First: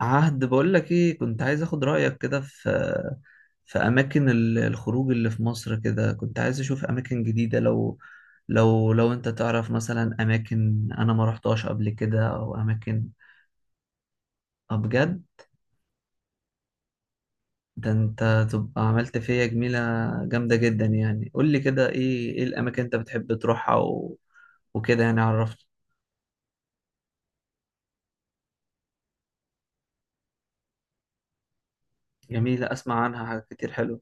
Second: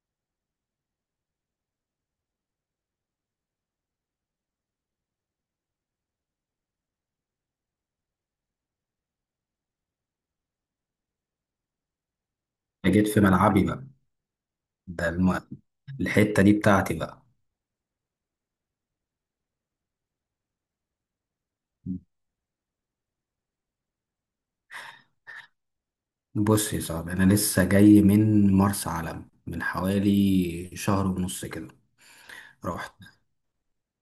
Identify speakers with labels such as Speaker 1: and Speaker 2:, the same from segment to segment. Speaker 1: عهد بقول لك ايه كنت عايز اخد رأيك كده في اماكن الخروج اللي في مصر كده، كنت عايز اشوف اماكن جديدة. لو انت تعرف مثلا اماكن انا ما رحتهاش قبل كده او
Speaker 2: جيت
Speaker 1: اماكن.
Speaker 2: في ملعبي بقى.
Speaker 1: آه
Speaker 2: ده
Speaker 1: بجد.
Speaker 2: الم... الحتة دي بتاعتي بقى.
Speaker 1: ده انت تبقى عملت فيا جميلة جامدة جدا. يعني قول لي كده ايه الاماكن انت بتحب تروحها و... وكده، يعني عرفت.
Speaker 2: بص يا صاحبي، أنا لسه جاي من مرسى علم من حوالي شهر ونص كده.
Speaker 1: جميلة،
Speaker 2: رحت
Speaker 1: اسمع عنها حاجات كتير حلوة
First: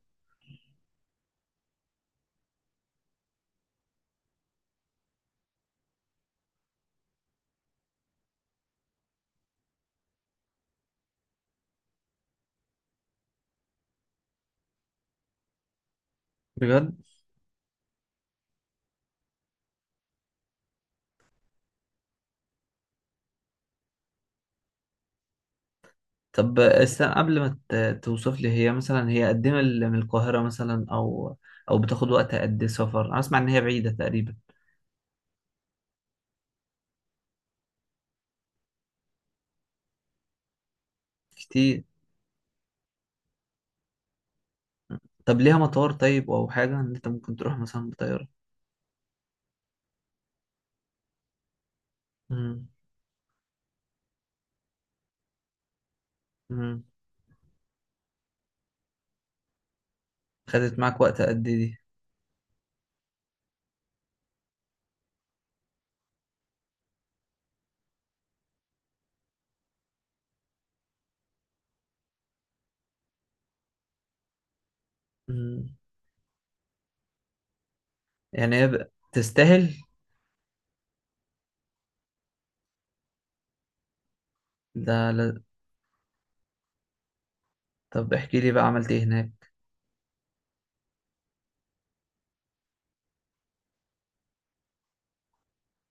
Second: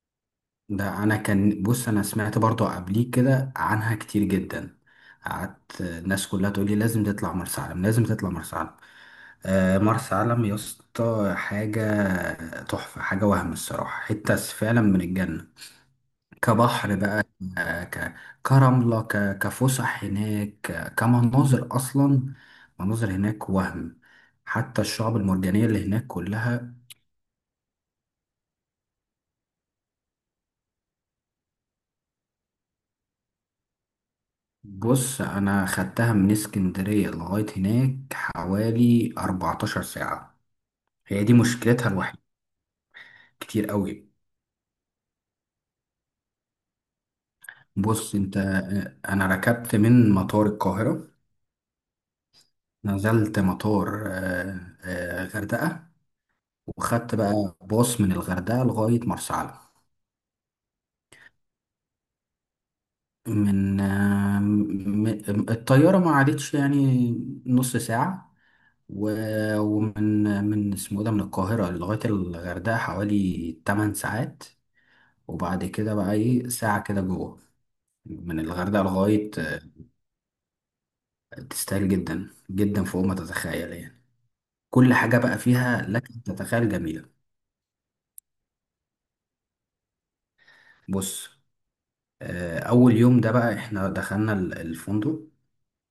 Speaker 2: ده أنا كان بص أنا سمعت برضو قبليك كده عنها كتير جدا. قعدت الناس كلها تقول لي لازم تطلع مرسى علم، مرسى علم يا اسطى حاجة تحفة، حاجة وهم الصراحة، حتة فعلا من الجنة.
Speaker 1: بجد.
Speaker 2: كبحر بقى، ك- كرملة، كفسح هناك، كمناظر أصلا. مناظر هناك وهم. حتى الشعب المرجانية اللي هناك
Speaker 1: طب
Speaker 2: كلها.
Speaker 1: استنى، قبل ما توصف لي، هي مثلا هي قد ايه من القاهرة مثلا، او بتاخد وقت قد ايه سفر؟ انا اسمع ان هي بعيدة تقريبا.
Speaker 2: بص، أنا خدتها من اسكندرية لغاية هناك حوالي 14 ساعة. هي دي
Speaker 1: كتير.
Speaker 2: مشكلتها الوحيدة. كتير قوي.
Speaker 1: طب ليها مطار طيب، او حاجة ان انت ممكن تروح مثلا
Speaker 2: بص
Speaker 1: بطيارة؟
Speaker 2: أنت أنا ركبت من مطار القاهرة،
Speaker 1: امم
Speaker 2: نزلت مطار غردقة،
Speaker 1: امم
Speaker 2: وخدت بقى باص من الغردقة لغاية مرسى علم.
Speaker 1: خدت معاك وقت قد ايه دي؟
Speaker 2: من آه، م- م- الطيارة ما عادتش يعني نص ساعة. ومن اسمه إيه ده، من القاهرة لغاية الغردقة حوالي 8 ساعات، وبعد
Speaker 1: امم
Speaker 2: كده بقى ايه ساعة كده جوه من
Speaker 1: يعني هي
Speaker 2: الغردقة
Speaker 1: ب-
Speaker 2: لغاية.
Speaker 1: تستاهل
Speaker 2: تستاهل جدا جدا، فوق ما تتخيل يعني. كل
Speaker 1: ده
Speaker 2: حاجة بقى
Speaker 1: لا.
Speaker 2: فيها لك أن تتخيل جميلة.
Speaker 1: طب احكي لي بقى، عملت ايه هناك؟
Speaker 2: بص، أول يوم ده بقى احنا دخلنا الفندق،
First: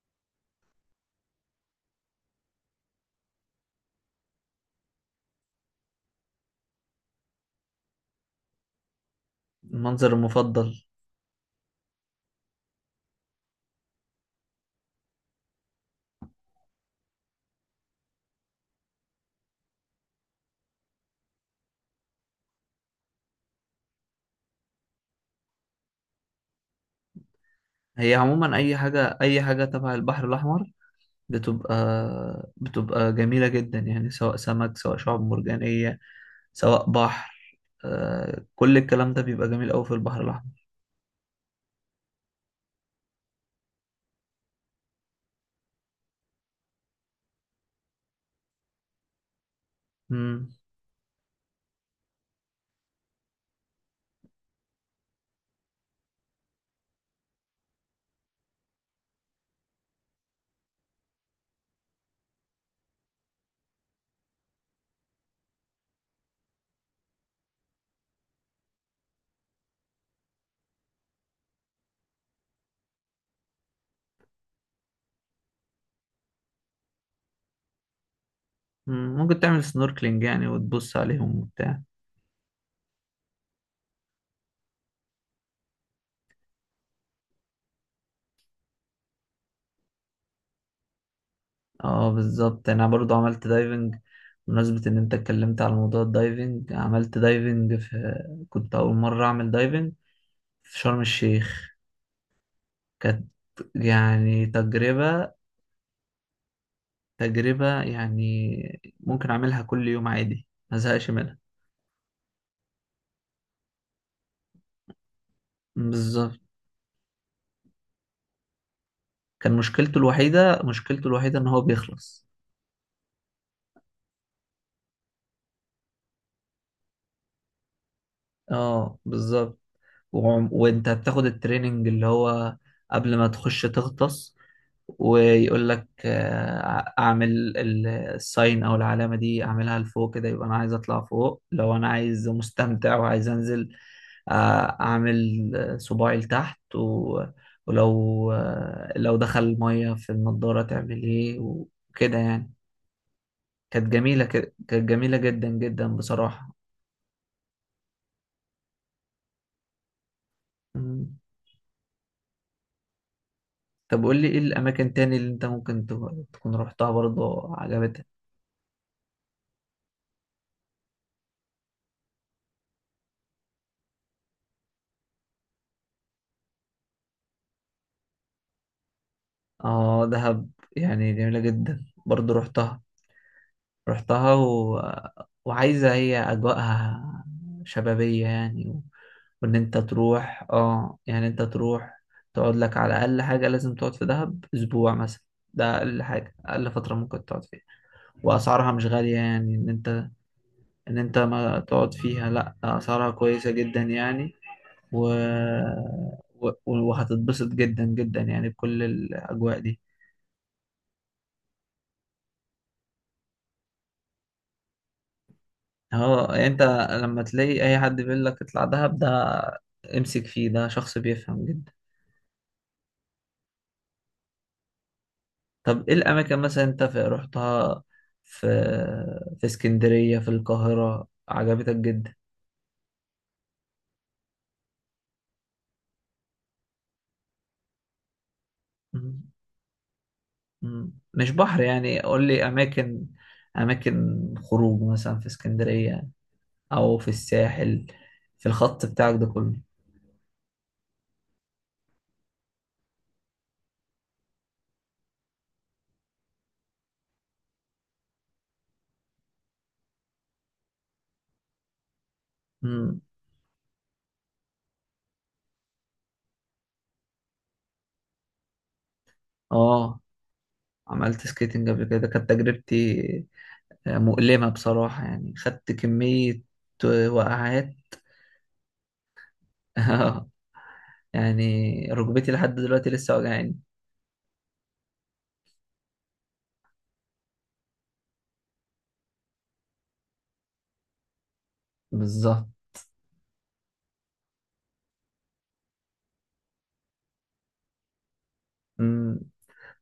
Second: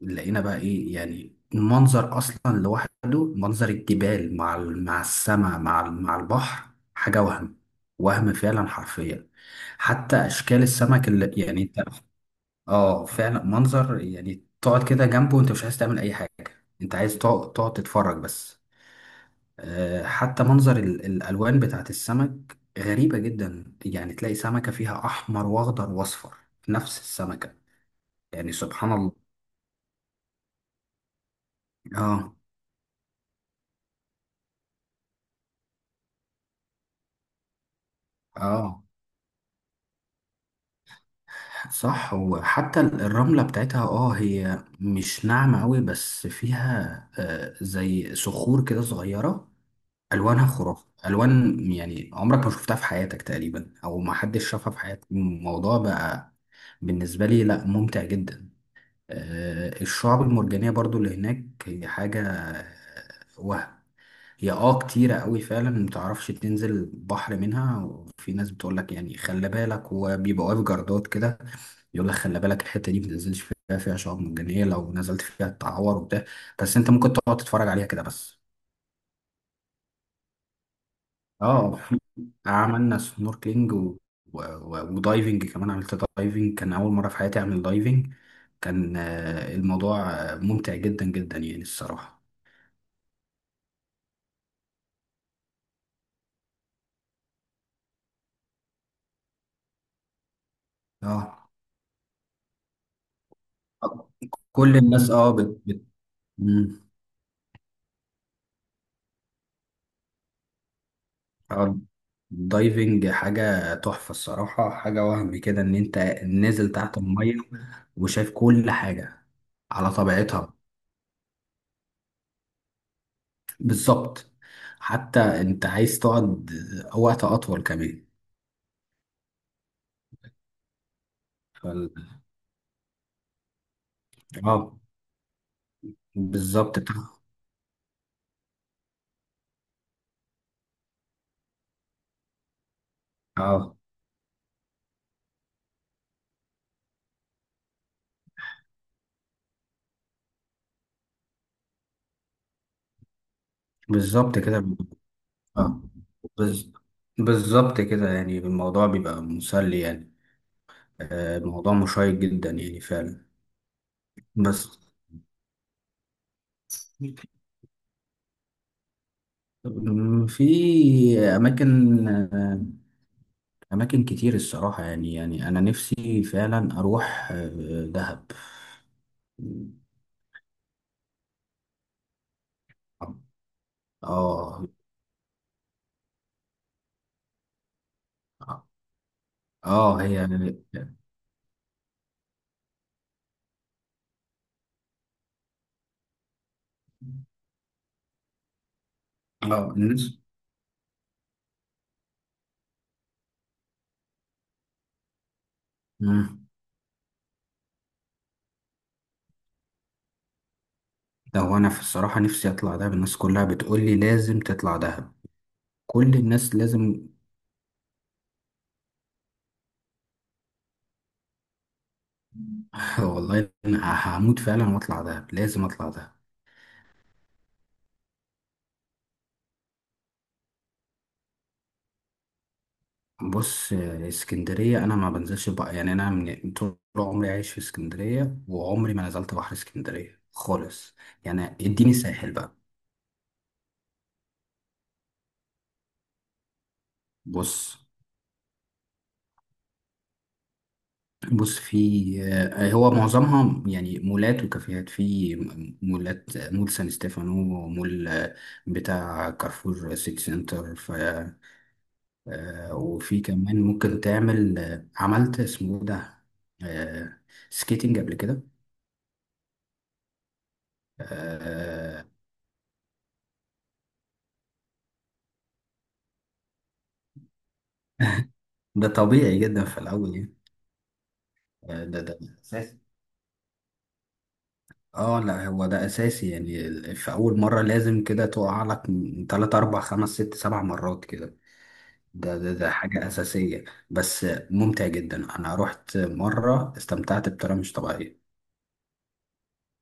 Speaker 2: لقينا بقى ايه يعني المنظر اصلا لوحده، منظر الجبال مع مع السماء مع مع البحر، حاجه وهم وهم فعلا حرفيا.
Speaker 1: المنظر
Speaker 2: حتى اشكال
Speaker 1: المفضل.
Speaker 2: السمك اللي يعني انت، اه فعلا منظر، يعني تقعد كده جنبه وانت مش عايز تعمل اي حاجه، انت عايز تقعد تقعد تتفرج بس. حتى منظر الالوان بتاعت السمك غريبه جدا، يعني تلاقي سمكه فيها احمر واخضر واصفر في نفس السمكه.
Speaker 1: هي
Speaker 2: يعني
Speaker 1: عموما اي
Speaker 2: سبحان الله.
Speaker 1: حاجة، اي حاجة تبع البحر الاحمر بتبقى
Speaker 2: اه.
Speaker 1: بتبقى جميلة جدا، يعني سواء سمك، سواء شعاب مرجانية، سواء بحر. كل
Speaker 2: اه
Speaker 1: الكلام ده بيبقى جميل أوي في البحر الأحمر.
Speaker 2: صح. وحتى الرملة بتاعتها اه هي مش ناعمة قوي بس فيها زي صخور كده صغيرة. ألوانها
Speaker 1: مم.
Speaker 2: خرافة ألوان، يعني عمرك ما شفتها في حياتك تقريبا، أو ما حدش شافها في حياتك. الموضوع بقى بالنسبة لي لا، ممتع جدا. الشعاب المرجانية برضو اللي هناك هي حاجة وهم. هي اه كتيرة قوي فعلا، متعرفش تنزل البحر منها، وفي ناس بتقولك يعني خلي بالك، وبيبقى واقف جردات كده، يقولك خلي بالك الحتة دي متنزلش فيها، فيها شعاب مرجانية، لو نزلت فيها تتعور وبتاع، بس انت ممكن تقعد تتفرج عليها كده بس.
Speaker 1: مم. ممكن تعمل سنوركلينج يعني وتبص عليهم
Speaker 2: اه
Speaker 1: وبتاع.
Speaker 2: في- عملنا سنوركلينج و ودايفنج كمان. عملت دايفنج، كان أول مرة في حياتي أعمل دايفنج. كان الموضوع ممتع جدا جدا يعني
Speaker 1: اه
Speaker 2: الصراحة.
Speaker 1: بالظبط، أنا برضو عملت دايفنج. بمناسبة إن أنت اتكلمت على موضوع الدايفنج، عملت دايفنج في، كنت أول مرة أعمل دايفنج في شرم
Speaker 2: اه
Speaker 1: الشيخ. كانت يعني
Speaker 2: كل الناس اه
Speaker 1: تجربة
Speaker 2: مم.
Speaker 1: تجربة يعني ممكن أعملها كل يوم عادي ما زهقش منها.
Speaker 2: آه، الدايفنج حاجة تحفة الصراحة، حاجة وهم كده، إن أنت
Speaker 1: بالظبط.
Speaker 2: نازل تحت المية وشايف كل حاجة
Speaker 1: كان
Speaker 2: على
Speaker 1: مشكلته
Speaker 2: طبيعتها.
Speaker 1: الوحيدة مشكلته الوحيدة إن هو بيخلص.
Speaker 2: بالظبط. حتى أنت عايز تقعد وقت أطول كمان.
Speaker 1: اه بالظبط. وانت هتاخد التريننج
Speaker 2: فال...
Speaker 1: اللي هو قبل ما تخش تغطس،
Speaker 2: آه
Speaker 1: ويقول لك
Speaker 2: بالظبط بتاع.
Speaker 1: اعمل الساين او العلامه دي. اعملها لفوق كده يبقى انا عايز اطلع فوق، لو انا عايز مستمتع وعايز انزل
Speaker 2: آه
Speaker 1: اعمل صباعي لتحت، ولو لو دخل الميه في النضاره تعمل ايه، وكده يعني.
Speaker 2: بالظبط كده.
Speaker 1: كانت جميله جدا
Speaker 2: آه
Speaker 1: جدا بصراحه.
Speaker 2: بز... بالظبط كده، يعني الموضوع بيبقى مسلي يعني. آه الموضوع مشيق جدا يعني فعلا.
Speaker 1: طب قول لي ايه
Speaker 2: بس
Speaker 1: الاماكن تاني اللي انت ممكن تكون رحتها برضه عجبتك؟
Speaker 2: في أماكن أماكن كتير الصراحة، يعني يعني أنا نفسي فعلا أروح دهب.
Speaker 1: اه دهب، يعني جميلة جدا برضه رحتها
Speaker 2: آه.
Speaker 1: و... وعايزة. هي اجواءها شبابية، يعني و... وان انت
Speaker 2: آه هي.
Speaker 1: تروح. اه يعني انت تروح تقعد لك على اقل حاجة، لازم تقعد في دهب اسبوع مثلا. ده اقل حاجة، اقل فترة ممكن تقعد فيها. واسعارها مش غالية، يعني ان
Speaker 2: آه
Speaker 1: انت
Speaker 2: الناس.
Speaker 1: ان انت ما تقعد فيها. لا، اسعارها كويسة جدا يعني و...
Speaker 2: أمم،
Speaker 1: و... وهتتبسط جدا جدا يعني بكل الأجواء دي.
Speaker 2: ده هو أنا في الصراحة نفسي أطلع دهب، الناس كلها بتقول لي لازم تطلع دهب، كل
Speaker 1: اه، يعني
Speaker 2: الناس
Speaker 1: انت
Speaker 2: لازم.
Speaker 1: لما تلاقي اي حد بيقول لك اطلع دهب، ده امسك فيه، ده شخص بيفهم جدا.
Speaker 2: والله أنا هموت فعلا وأطلع دهب، لازم
Speaker 1: طب
Speaker 2: أطلع
Speaker 1: ايه
Speaker 2: دهب.
Speaker 1: الاماكن مثلا انت رحتها في في اسكندرية، في القاهرة، عجبتك جدا؟
Speaker 2: بص، اسكندرية أنا ما بنزلش بقى يعني، أنا من طول عمري عايش في اسكندرية وعمري ما
Speaker 1: مم.
Speaker 2: نزلت بحر اسكندرية
Speaker 1: مم.
Speaker 2: خالص،
Speaker 1: مش
Speaker 2: يعني
Speaker 1: بحر،
Speaker 2: اديني
Speaker 1: يعني قول
Speaker 2: ساحل
Speaker 1: لي
Speaker 2: بقى.
Speaker 1: اماكن خروج مثلا في اسكندرية او في
Speaker 2: بص
Speaker 1: الساحل، في الخط بتاعك ده كله.
Speaker 2: بص في آه، هو معظمها يعني مولات وكافيهات، في مولات، مول سان ستيفانو، ومول بتاع كارفور سيتي سنتر، ف
Speaker 1: مم.
Speaker 2: وفي كمان ممكن تعمل عملت اسمه إيه ده، آه، سكيتنج قبل كده.
Speaker 1: اه عملت سكيتنج قبل
Speaker 2: آه،
Speaker 1: كده، كانت تجربتي مؤلمة بصراحة. يعني خدت كمية وقعات.
Speaker 2: ده طبيعي جدا في الأول يعني.
Speaker 1: يعني
Speaker 2: ده ده
Speaker 1: ركبتي لحد
Speaker 2: اساسي.
Speaker 1: دلوقتي لسه وجعاني.
Speaker 2: اه لا هو ده اساسي يعني، في اول مره لازم كده تقع لك من تلات اربع خمس ست سبع مرات كده. ده
Speaker 1: بالظبط.
Speaker 2: ده ده حاجه اساسيه، بس ممتع جدا. انا رحت مره استمتعت بطريقه مش طبيعيه.
Speaker 1: مم.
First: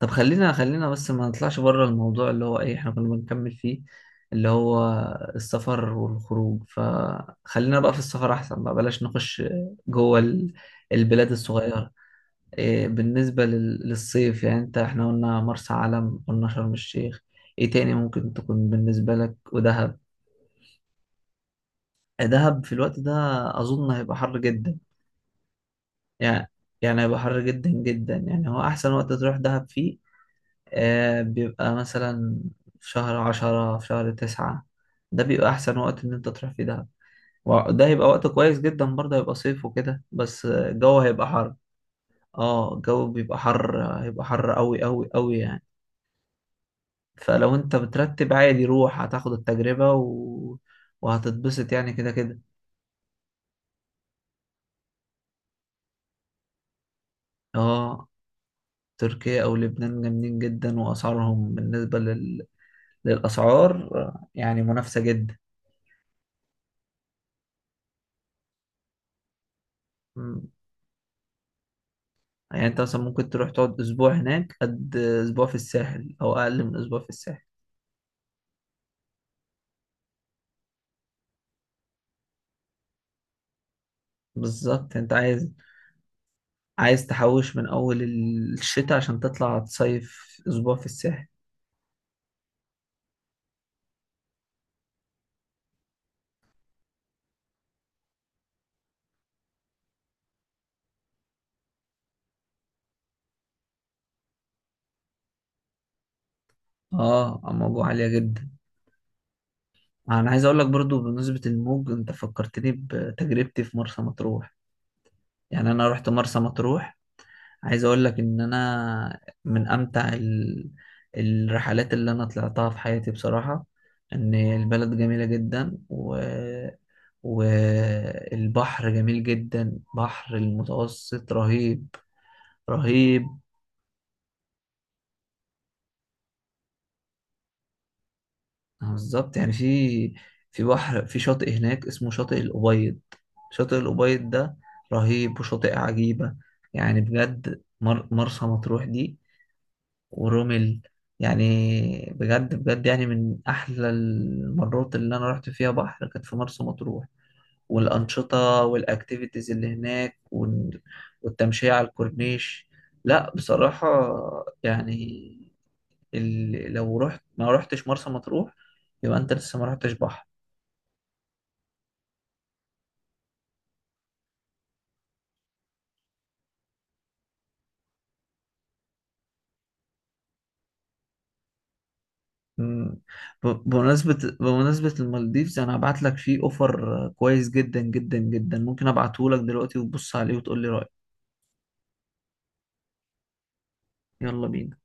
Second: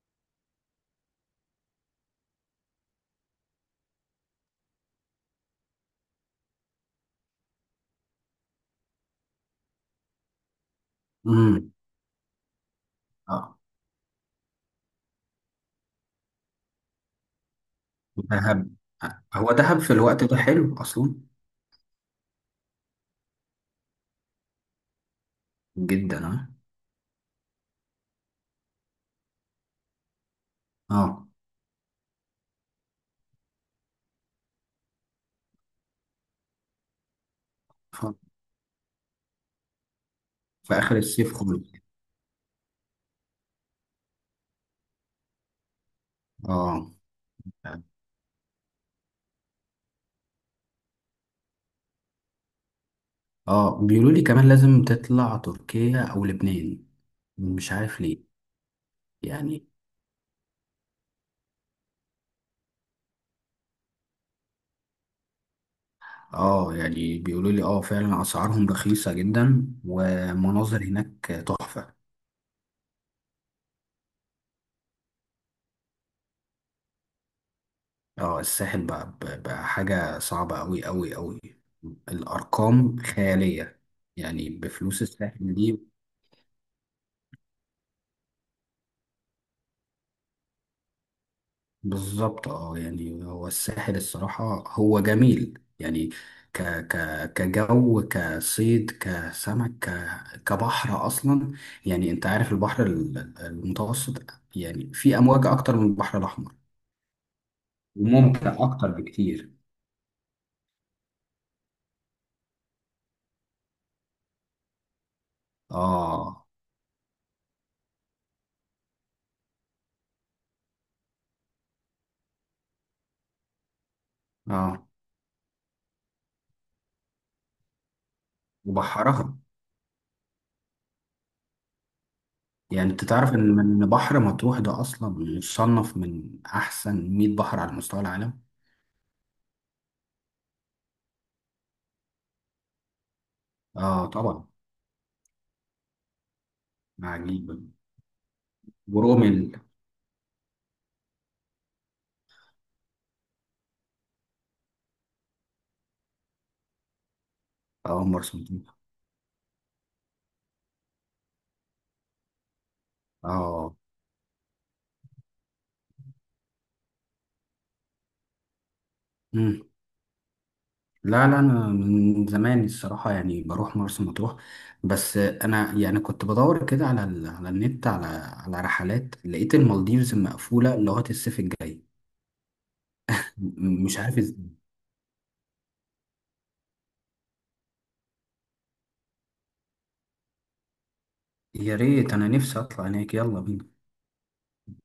Speaker 1: طب خلينا بس ما نطلعش بره الموضوع اللي هو ايه احنا كنا بنكمل فيه، اللي هو السفر والخروج. فخلينا بقى في السفر احسن، بقى بلاش نخش جوه البلاد
Speaker 2: امم.
Speaker 1: الصغيرة. إيه بالنسبة
Speaker 2: اه
Speaker 1: للصيف؟ يعني انت، احنا قلنا مرسى علم، قلنا شرم الشيخ، ايه تاني ممكن تكون
Speaker 2: دهب.
Speaker 1: بالنسبة لك؟
Speaker 2: هو دهب في
Speaker 1: ودهب.
Speaker 2: الوقت ده حلو اصلا.
Speaker 1: دهب في الوقت ده اظن هيبقى حر جدا.
Speaker 2: جدا اه.
Speaker 1: يعني يعني هيبقى حر جدا جدا، يعني هو احسن وقت تروح دهب فيه؟
Speaker 2: اه.
Speaker 1: بيبقى مثلا في شهر 10، في شهر 9. ده بيبقى احسن وقت ان انت تروح فيه دهب. وده هيبقى
Speaker 2: ف-
Speaker 1: وقت كويس جدا برضه، هيبقى صيف وكده، بس
Speaker 2: في اخر
Speaker 1: الجو هيبقى
Speaker 2: الصيف
Speaker 1: حر.
Speaker 2: خالص.
Speaker 1: اه الجو بيبقى حر، هيبقى حر قوي قوي قوي يعني.
Speaker 2: اه.
Speaker 1: فلو انت بترتب عادي روح، هتاخد التجربة و... وهتتبسط يعني كده كده.
Speaker 2: اه بيقولوا لي كمان لازم تطلع تركيا او لبنان، مش عارف
Speaker 1: اه
Speaker 2: ليه.
Speaker 1: تركيا او
Speaker 2: يعني
Speaker 1: لبنان جامدين جدا، واسعارهم بالنسبة للاسعار يعني منافسة جدا.
Speaker 2: اه، يعني بيقولوا لي اه فعلا اسعارهم رخيصة جدا
Speaker 1: مم.
Speaker 2: ومناظر هناك تحفة.
Speaker 1: يعني انت مثلا ممكن تروح تقعد اسبوع هناك، قد اسبوع في الساحل او اقل من اسبوع في الساحل.
Speaker 2: اه الساحل بقى, بقى حاجة صعبة اوي اوي اوي، الارقام خيالية يعني،
Speaker 1: بالظبط
Speaker 2: بفلوس
Speaker 1: انت عايز
Speaker 2: الساحل دي.
Speaker 1: عايز تحوش من اول الشتاء عشان تطلع تصيف اسبوع في الساحل.
Speaker 2: بالظبط اه، يعني هو الساحل الصراحة هو جميل يعني، ك ك كجو، كصيد، كسمك، كبحر اصلا. يعني انت عارف البحر المتوسط، يعني في امواج اكتر من البحر الاحمر
Speaker 1: اه الموضوع عالية جدا.
Speaker 2: وممتع اكتر بكتير.
Speaker 1: انا عايز اقول لك برضو، بمناسبة الموج، انت فكرتني بتجربتي في مرسى مطروح. يعني انا رحت مرسى
Speaker 2: اه.
Speaker 1: مطروح، عايز اقول لك ان انا من امتع الرحلات اللي انا طلعتها في حياتي بصراحة. ان
Speaker 2: اه
Speaker 1: البلد جميلة جدا و... والبحر جميل
Speaker 2: وبحرها.
Speaker 1: جدا، بحر المتوسط رهيب.
Speaker 2: يعني انت
Speaker 1: رهيب.
Speaker 2: تعرف ان إن بحر مطروح ده اصلا مصنف من احسن 100 بحر على مستوى العالم.
Speaker 1: بالظبط. يعني في بحر، في شاطئ هناك اسمه شاطئ الأبيض. شاطئ
Speaker 2: اه
Speaker 1: الأبيض
Speaker 2: طبعا.
Speaker 1: ده رهيب، وشاطئ عجيبة. يعني
Speaker 2: عجيب.
Speaker 1: بجد، مرسى مطروح دي.
Speaker 2: ورومل.
Speaker 1: ورمل. يعني بجد بجد، يعني من أحلى المرات اللي أنا رحت فيها بحر كانت في مرسى مطروح،
Speaker 2: اه مرسى
Speaker 1: والأنشطة
Speaker 2: مطروح.
Speaker 1: والأكتيفيتيز اللي هناك والتمشية على الكورنيش. لا
Speaker 2: اه.
Speaker 1: بصراحة، يعني لو رحت ما رحتش مرسى مطروح، يبقى أنت لسه
Speaker 2: مم.
Speaker 1: ما رحتش بحر.
Speaker 2: لا لا انا من زمان الصراحه يعني بروح مرسى مطروح، بس انا يعني كنت بدور كده على على النت، على رحلات، لقيت المالديفز مقفوله لغايه الصيف الجاي.
Speaker 1: مم. ب-
Speaker 2: مش
Speaker 1: بمناسبة
Speaker 2: عارف.
Speaker 1: بمناسبة المالديفز، أنا هبعت لك فيه أوفر كويس جدا جدا جدا. ممكن أبعته لك دلوقتي وتبص عليه وتقول لي رأيك.
Speaker 2: يا ريت، انا نفسي اطلع هناك، يلا بينا.
Speaker 1: يلا بينا.